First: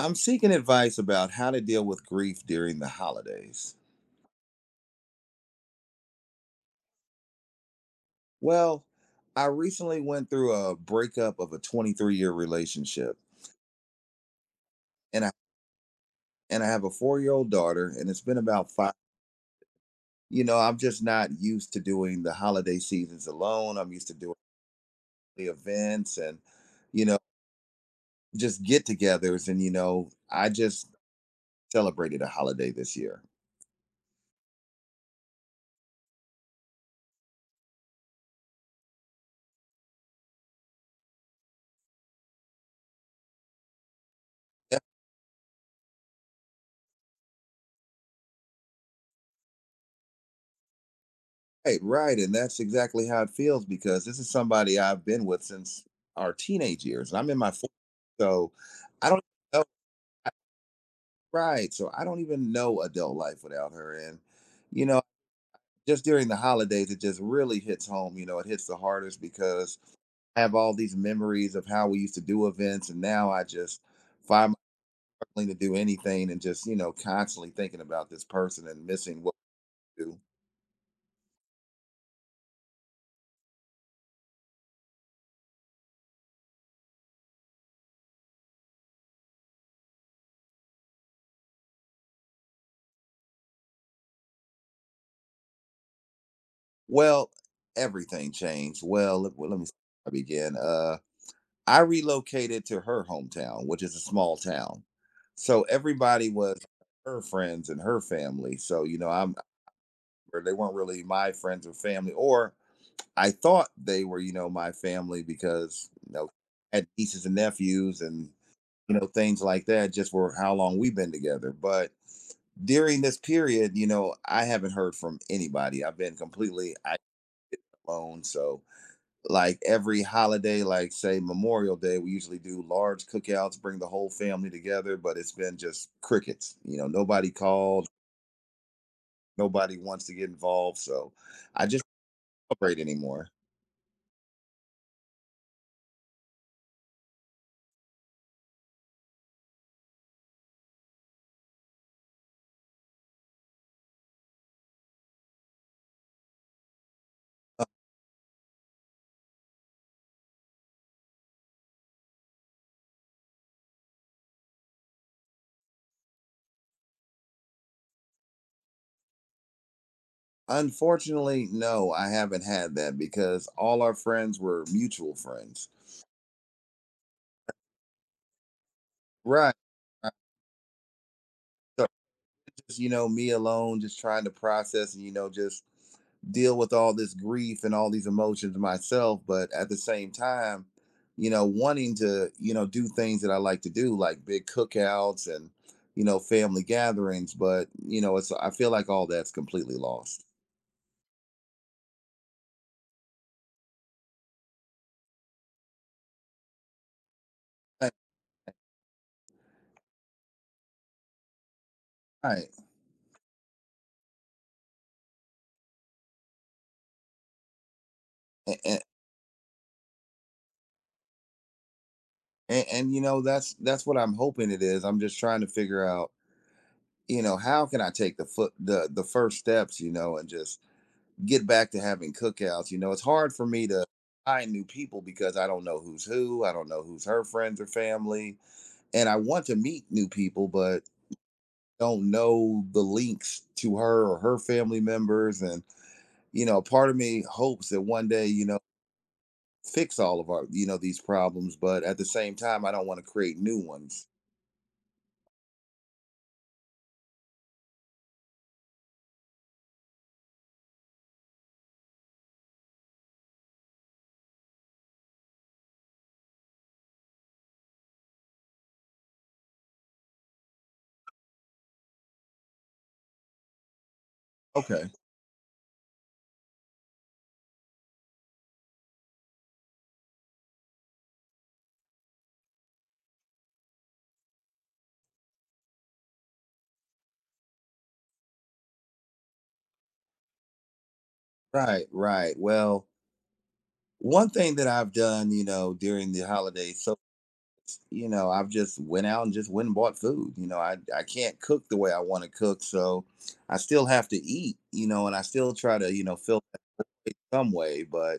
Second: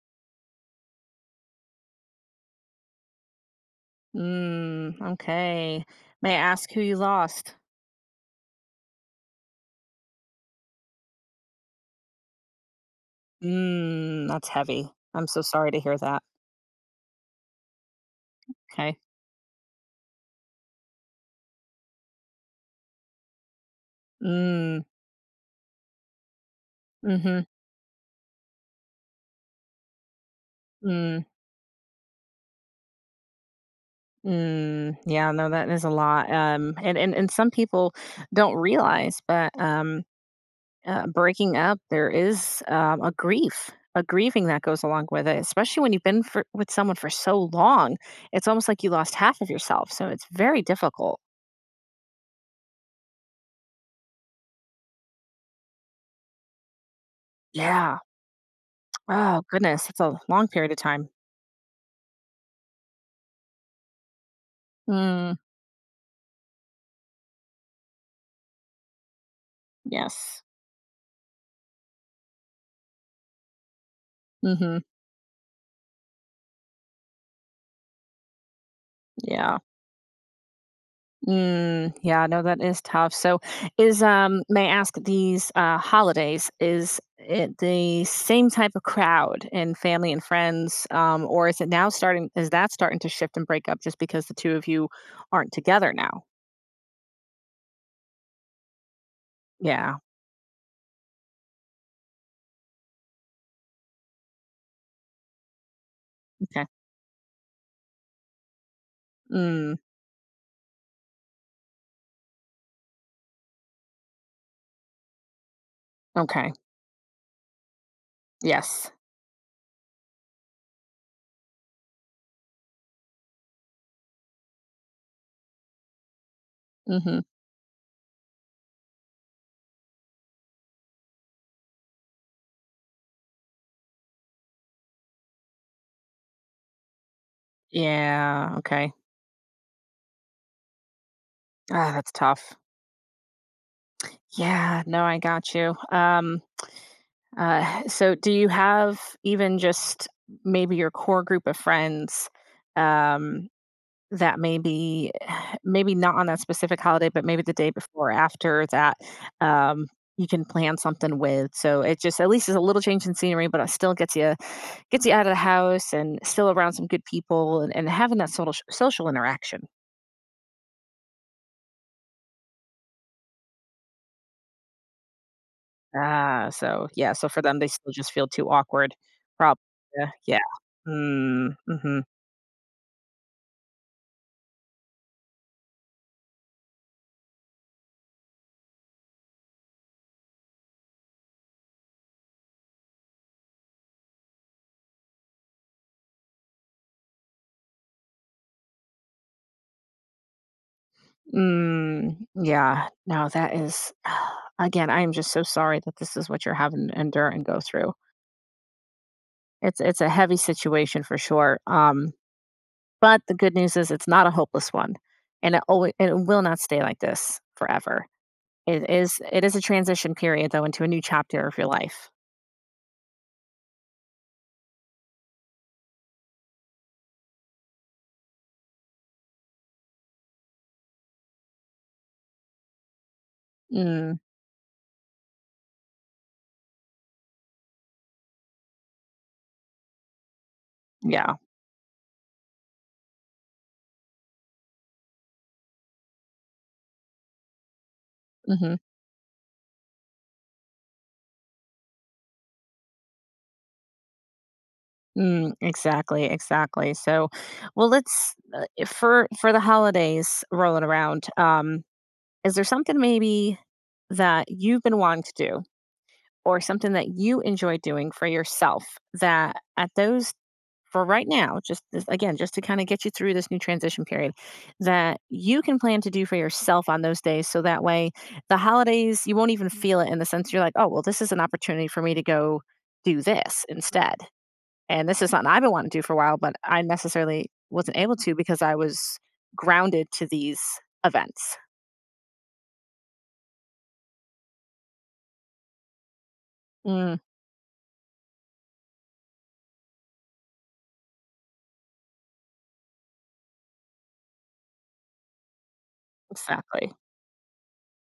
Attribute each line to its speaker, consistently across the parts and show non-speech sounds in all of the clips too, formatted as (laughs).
Speaker 1: I'm seeking advice about how to deal with grief during the holidays.
Speaker 2: Mm, okay. May I ask who you lost?
Speaker 1: Well, I recently went through a breakup of a 23-year relationship,
Speaker 2: Mm, that's heavy.
Speaker 1: and
Speaker 2: I'm
Speaker 1: I
Speaker 2: so sorry to hear that.
Speaker 1: and I have a 4 year old daughter, and it's been about five.
Speaker 2: Okay.
Speaker 1: You know, I'm just not used to doing the holiday seasons alone. I'm used to doing
Speaker 2: Mm,
Speaker 1: the events and you know
Speaker 2: mm-hmm.
Speaker 1: just get-togethers, and I just
Speaker 2: Mm,
Speaker 1: celebrated a holiday this year.
Speaker 2: mm. Yeah, no, that is a lot. And some people don't realize, but breaking up, there is a grieving that goes along with it, especially when you've with someone for so long. It's almost like you lost half of yourself. So it's very difficult.
Speaker 1: Right, right, and that's exactly how it feels because this is somebody I've been with since our teenage years, and I'm in my 40s,
Speaker 2: Yeah.
Speaker 1: so I don't
Speaker 2: Oh,
Speaker 1: know
Speaker 2: goodness. It's a long period of time.
Speaker 1: right, so I don't even know adult life without her, and, you know,
Speaker 2: Mm.
Speaker 1: just during the holidays, it just really hits home, it hits the hardest because I
Speaker 2: Yes.
Speaker 1: have all these memories of how we used to do events, and now I just find my
Speaker 2: Mhm.
Speaker 1: struggling to do anything and just, constantly thinking about this person and missing what
Speaker 2: Yeah.
Speaker 1: we do.
Speaker 2: Mm, yeah, no, that is tough. So is may I ask these holidays, is it the same type of crowd and family and friends? Or is it now starting is that starting to shift and break up just because the two of you aren't together now?
Speaker 1: Well, everything changed. Well, let me
Speaker 2: Yeah.
Speaker 1: I begin. I relocated to her hometown, which is a small town. So everybody was
Speaker 2: Okay.
Speaker 1: her friends and her family. So, I'm
Speaker 2: Mm.
Speaker 1: or they weren't really my friends or family, or I thought they were, my family because,
Speaker 2: Okay.
Speaker 1: I had nieces and nephews and,
Speaker 2: Yes.
Speaker 1: things like that just for how long we've been together. But during this period, I haven't heard from anybody. I've been completely
Speaker 2: Mm-hmm.
Speaker 1: alone. So like every holiday, like say Memorial Day, we usually do large cookouts, bring the whole family together, but it's been just crickets. You know, nobody called,
Speaker 2: Yeah. Okay.
Speaker 1: nobody wants to get involved. So I just
Speaker 2: Ah, that's tough.
Speaker 1: don't celebrate anymore.
Speaker 2: Yeah, no, I got you. So, do you have even just maybe your core group of friends um, that maybe, (sighs) maybe not on that specific holiday, but maybe the day before or after that um, you can plan something with? So it just at least is a little change in scenery, but it still gets you out of the house and still around some good people and, having that social interaction.
Speaker 1: Unfortunately, no, I haven't had that because all our friends were mutual friends.
Speaker 2: Ah, so yeah, so for them they still just feel too awkward.
Speaker 1: Right,
Speaker 2: Probably, yeah.
Speaker 1: right,
Speaker 2: Yeah. Mm,
Speaker 1: so
Speaker 2: mm-hmm.
Speaker 1: me alone, just trying to process and, just deal with all this grief and all these emotions myself. But at the same time, wanting to, do things that I like to do, like big cookouts and, family gatherings. But, I feel like all that's completely lost.
Speaker 2: Mm, yeah. No, that is, (sighs) again, I am just so sorry that this is what you're having to endure and go
Speaker 1: Right,
Speaker 2: through. It's a heavy situation for sure.
Speaker 1: right.
Speaker 2: But the good news is it's not a hopeless one, and it will not stay like this forever.
Speaker 1: A- a-
Speaker 2: It is a transition period though into a new chapter of your life.
Speaker 1: and, that's what I'm hoping it is. I'm just trying to figure out how can I take the foot the first steps, and just get back to having cookouts. You know, it's hard for me to
Speaker 2: Mm,
Speaker 1: find new people because I don't know who's who. I don't know who's her friends or family. And I want to meet new people, but
Speaker 2: yeah.
Speaker 1: don't know the links to her or her family members. And, part of me hopes that one day,
Speaker 2: Hmm.
Speaker 1: fix all of our, these problems. But at the same time, I don't want to create new ones.
Speaker 2: Mm, exactly. Exactly. So, well, let's for the holidays rolling around. Is there something maybe that you've been wanting to do or something that you enjoy doing for yourself that at those for right now, just again, just to kind of get you through this new transition period,
Speaker 1: Okay.
Speaker 2: that you can plan to do for yourself on those days. So that way, the holidays, you won't even feel it, in the sense you're like, oh, well, this is an opportunity for me to go do this instead. And this is something I've been wanting to do for a while, but I necessarily wasn't able to because I was grounded to these events.
Speaker 1: Right. Right. Well, one thing that I've done, during the holidays, so
Speaker 2: Mm,
Speaker 1: I've just went out and just went and bought food. You know, I can't cook the way I want to cook, so I still have to eat, and I still try to, fill
Speaker 2: exactly.
Speaker 1: it some way, but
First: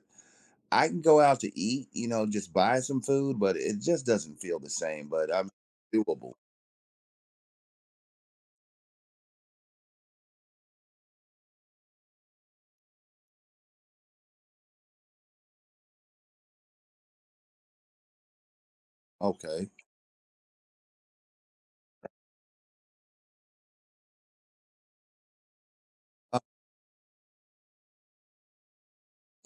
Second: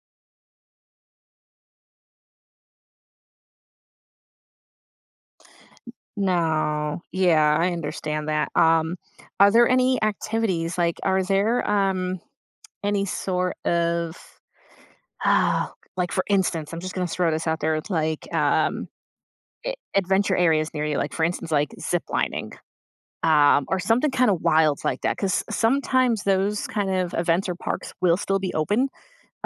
Speaker 1: I can go out to eat, just buy some food, but it just doesn't feel the same, but I'm doable.
Speaker 2: No. Yeah, I understand that. Are there any activities, like, are there, any sort of like, for instance, I'm just gonna throw this out there, like,
Speaker 1: Okay.
Speaker 2: a adventure areas near you, like, for instance, like, zip lining, or something kinda wild like that? Because sometimes
Speaker 1: Uh,
Speaker 2: those kind of events or parks will still be open,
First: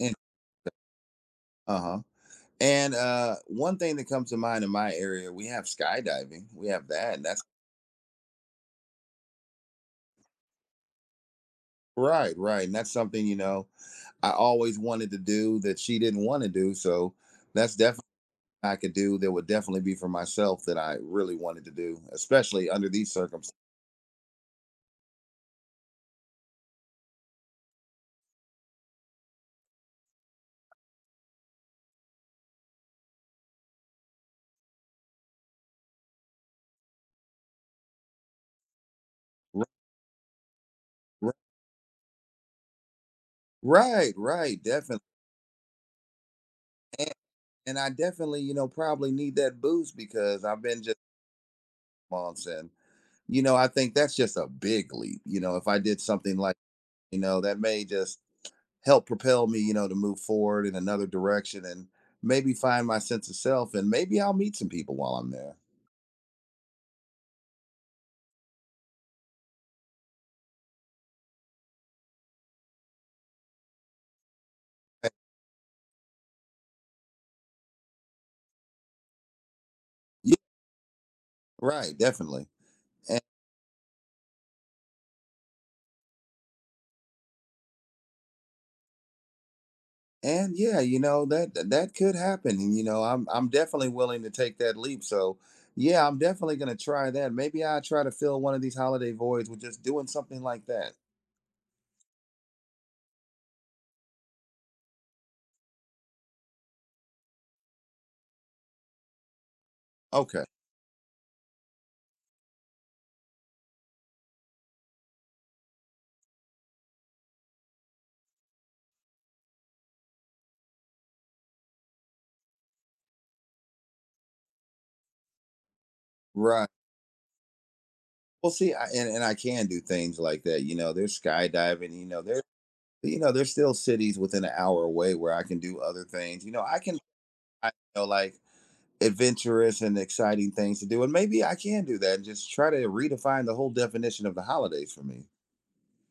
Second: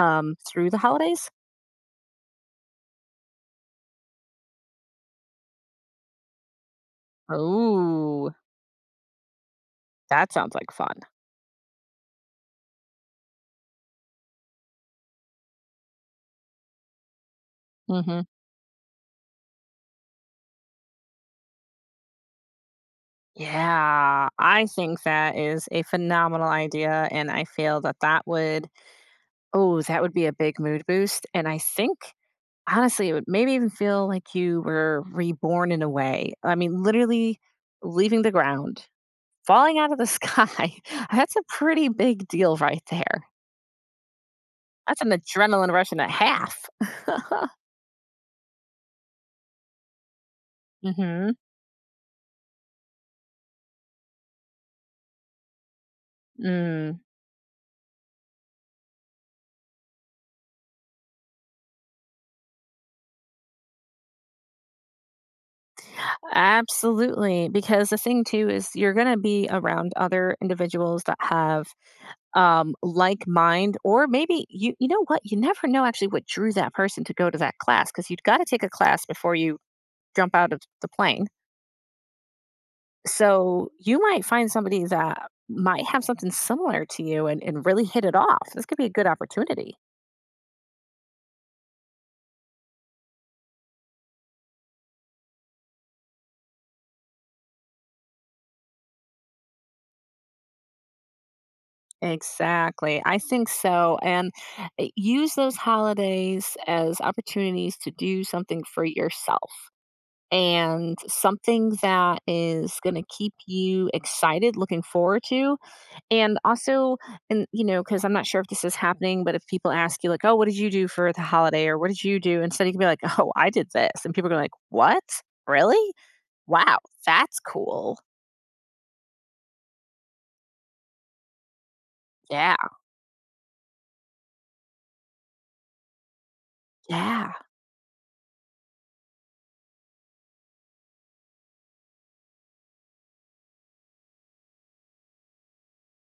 Speaker 1: and,
Speaker 2: through the holidays.
Speaker 1: uh-huh. And one thing that comes to mind in my area, we have skydiving. We have that. And that's
Speaker 2: Oh, that sounds like fun.
Speaker 1: right, right. And that's something, I always wanted to do that she didn't want to do, so that's definitely
Speaker 2: Mhm.
Speaker 1: I could do, there would definitely be for myself that I really wanted to do, especially under these circumstances.
Speaker 2: Yeah, I think that is a phenomenal idea. And I feel that that would, oh, that would be a big mood boost. And I think, honestly, it would maybe even feel like you were reborn in a way. I mean, literally leaving the ground,
Speaker 1: R-
Speaker 2: falling out of the sky. (laughs)
Speaker 1: r-
Speaker 2: That's a pretty big deal right there.
Speaker 1: Right, right,
Speaker 2: That's
Speaker 1: definitely.
Speaker 2: an adrenaline rush and a half. (laughs)
Speaker 1: And,
Speaker 2: Mm.
Speaker 1: and I definitely, probably need that boost because I've been just
Speaker 2: Hmm.
Speaker 1: months and, I think that's just a big leap. You know, if I did something like,
Speaker 2: Mm.
Speaker 1: that may just help propel me, to move forward in another direction and maybe find my sense of self and maybe I'll meet some people while I'm there.
Speaker 2: Absolutely. Because the thing, too, is you're going to be around other individuals that have like mind, or maybe you know
Speaker 1: Eh,
Speaker 2: what? You never know actually what drew that person to go to that class, because you've got to take a class before you jump
Speaker 1: Yeah,
Speaker 2: out of the plane.
Speaker 1: right, definitely.
Speaker 2: So you might find somebody that might have something similar to you and, really hit it off. This could be a good opportunity.
Speaker 1: And yeah, you know that that could happen. And you know, I'm definitely willing to take that leap. So yeah, I'm definitely gonna try that. Maybe I try to fill one of these holiday voids with just doing something like that.
Speaker 2: Exactly. I think so. And use those holidays as opportunities to do something for yourself
Speaker 1: Okay,
Speaker 2: and something that is going to keep you excited, looking forward to. And also, and you know, because I'm not sure if this is happening, but if people ask you, like, oh, what did you do for the holiday or what did you do? Instead, you can be like, oh, I did this. And people are like, what? Really?
Speaker 1: right.
Speaker 2: Wow, that's cool.
Speaker 1: Well, see, and I can do things like that. You know, there's skydiving.
Speaker 2: Yeah.
Speaker 1: You know there's still cities within an hour away where I can do other things. You know, I can
Speaker 2: Yeah.
Speaker 1: I you know like adventurous and exciting things to do, and maybe I can do that and just try to redefine the whole definition of the holidays for me.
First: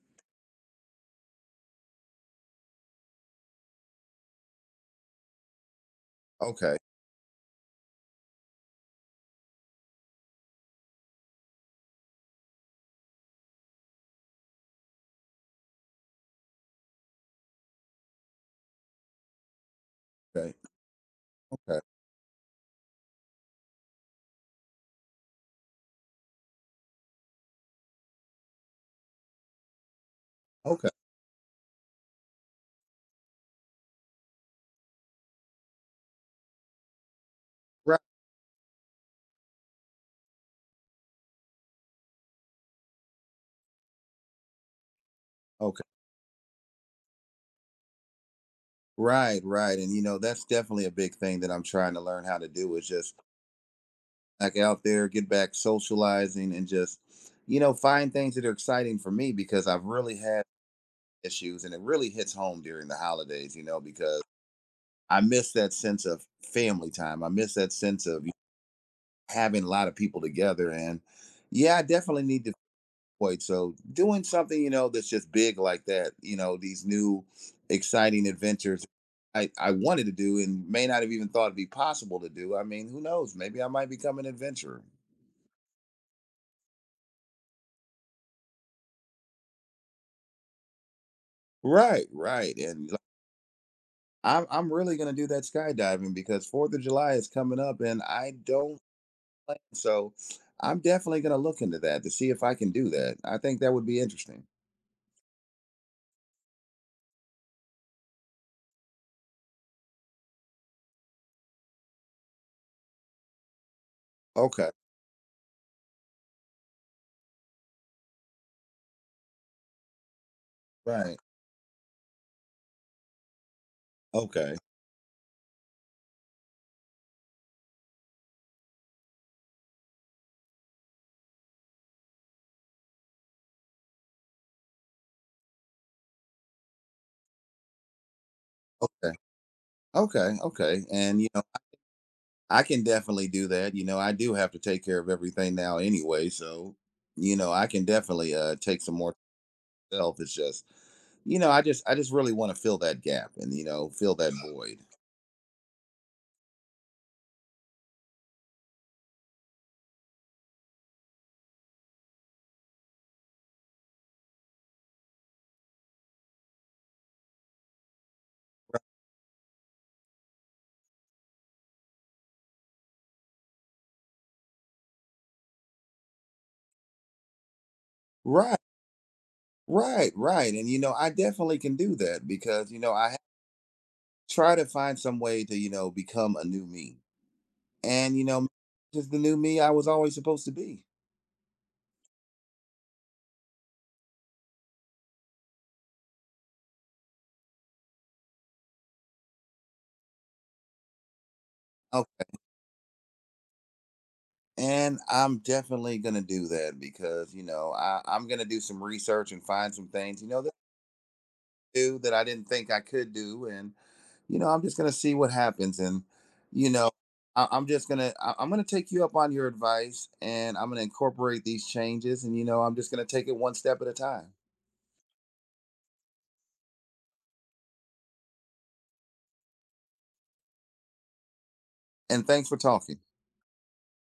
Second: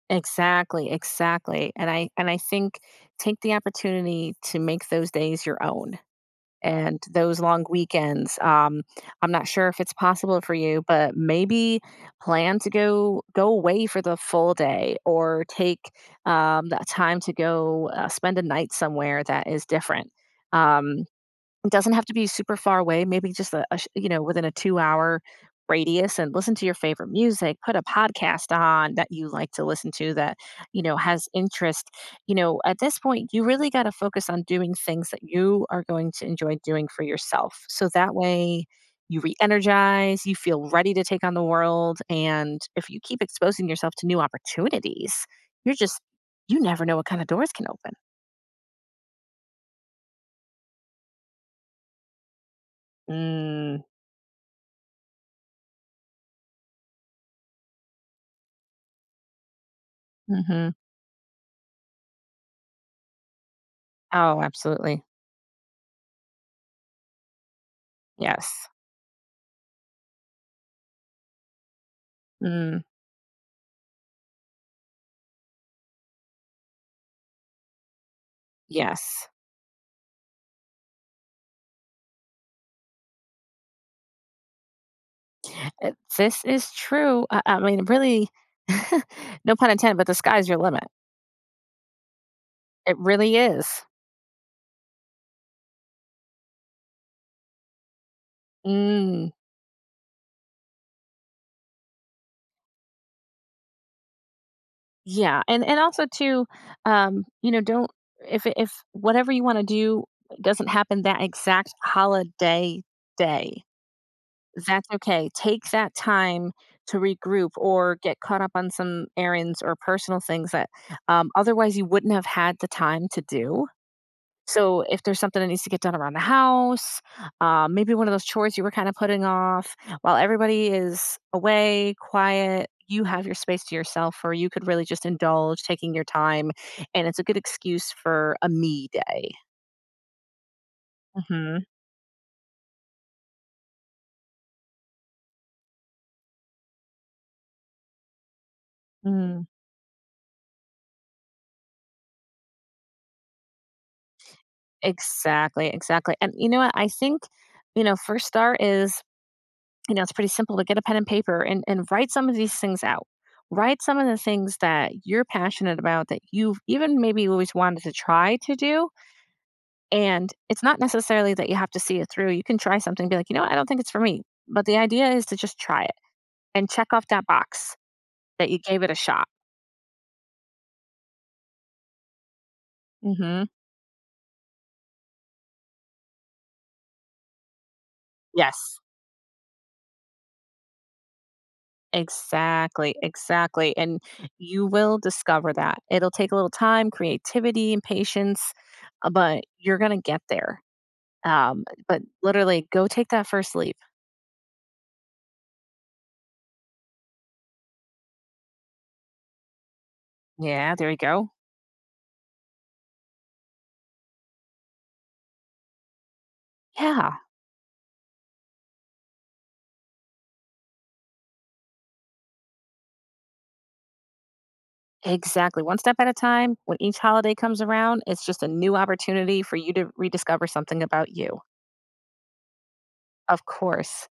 Speaker 2: Exactly. Exactly. And I think take the opportunity to make those days your own.
Speaker 1: Okay,
Speaker 2: And those long weekends. I'm not sure if it's possible for you, but maybe plan to go away for the full day or take that time to go spend a night somewhere that is different.
Speaker 1: okay,
Speaker 2: Um, it
Speaker 1: okay.
Speaker 2: doesn't have to be super far away, maybe just you know, within a 2-hour radius, and listen to your favorite music, put a podcast on that you like to listen to, that, you
Speaker 1: Okay.
Speaker 2: know, has interest. You know, at this point, you really got to focus on doing things that you are going to enjoy doing for yourself. So
Speaker 1: Right.
Speaker 2: that way you re-energize, you feel ready to take on the world, and if you keep exposing yourself to new opportunities, you're
Speaker 1: Okay.
Speaker 2: just you never know what kind of doors can open.
Speaker 1: Right, right. And you know, that's definitely a big thing that I'm trying to learn how to do is just
Speaker 2: Mm,
Speaker 1: like out there, get back socializing and just, find things that are exciting for me because I've really had
Speaker 2: mhm.
Speaker 1: issues and it really hits home during the holidays, because
Speaker 2: Oh, absolutely.
Speaker 1: I miss that sense of family time. I miss that sense of
Speaker 2: Yes.
Speaker 1: having a lot of people together. And yeah, I definitely need to
Speaker 2: Mm,
Speaker 1: quite so doing something, that's just big like that. These new exciting adventures
Speaker 2: yes.
Speaker 1: I wanted to do and may not have even thought it'd be possible to do. I mean, who knows, maybe I might become an adventurer.
Speaker 2: Uh, This is true. I mean, really, (laughs) no pun intended, but the sky's your limit.
Speaker 1: Right, right, and
Speaker 2: It
Speaker 1: like,
Speaker 2: really is.
Speaker 1: I'm really going to do that skydiving because Fourth of July is coming up and I don't
Speaker 2: Mm,
Speaker 1: plan, so I'm definitely going to look into that to see if I can do that. I think that would be interesting.
Speaker 2: yeah, and also too, you know, don't, if whatever you want to do doesn't happen that exact holiday day,
Speaker 1: Okay,
Speaker 2: that's okay. Take that time to regroup or get caught up on some errands or personal things that
Speaker 1: right,
Speaker 2: otherwise you wouldn't have had the time to do.
Speaker 1: okay,
Speaker 2: So if there's something that needs to get done around the house, maybe one of those chores you were kind of putting off, while everybody is away, quiet, you have your space to yourself, or you could really just indulge taking your time. And it's a good excuse for a me
Speaker 1: okay,
Speaker 2: day.
Speaker 1: okay, okay, and you know
Speaker 2: Hmm.
Speaker 1: I can definitely do that. You know, I do have to take care of everything now anyway, so I can definitely take some more
Speaker 2: Mm.
Speaker 1: self. It's just, I just really want to fill that gap and fill that void.
Speaker 2: Exactly, exactly. And you know what? I think, you know, first start is, you know, it's pretty simple to get a pen and paper and, write some of these things out. Write some of the things that you're passionate about that you've even maybe always wanted to try to do. And it's not necessarily that you have to see it through. You can try something, be like, you know what, I don't think it's for me. But the idea is to just try it and check off that box that
Speaker 1: Right.
Speaker 2: you gave it a shot.
Speaker 1: Right, right. And you know, I definitely can do that because you know,
Speaker 2: Hmm.
Speaker 1: try to find some way to, become a new me. And you know,
Speaker 2: Yes,
Speaker 1: this is the new me I was always supposed to be.
Speaker 2: exactly, exactly. And you will discover that. It'll take a little time, creativity, and patience, but you're going to get there. But
Speaker 1: Okay.
Speaker 2: literally, go take that first leap.
Speaker 1: And I'm definitely gonna do that because you know I'm gonna do some research and find some things. You know,
Speaker 2: Yeah, there you go.
Speaker 1: do that I didn't think I could do, and I'm just gonna see what happens, and you know,
Speaker 2: Yeah.
Speaker 1: I'm just gonna I'm gonna take you up on your advice, and I'm gonna incorporate these changes, and I'm just gonna take it one step at a time.
Speaker 2: Exactly. One step at a time. When each holiday comes around, it's just a new opportunity for you to rediscover something about you.
Speaker 1: And thanks for talking.
Speaker 2: Of course.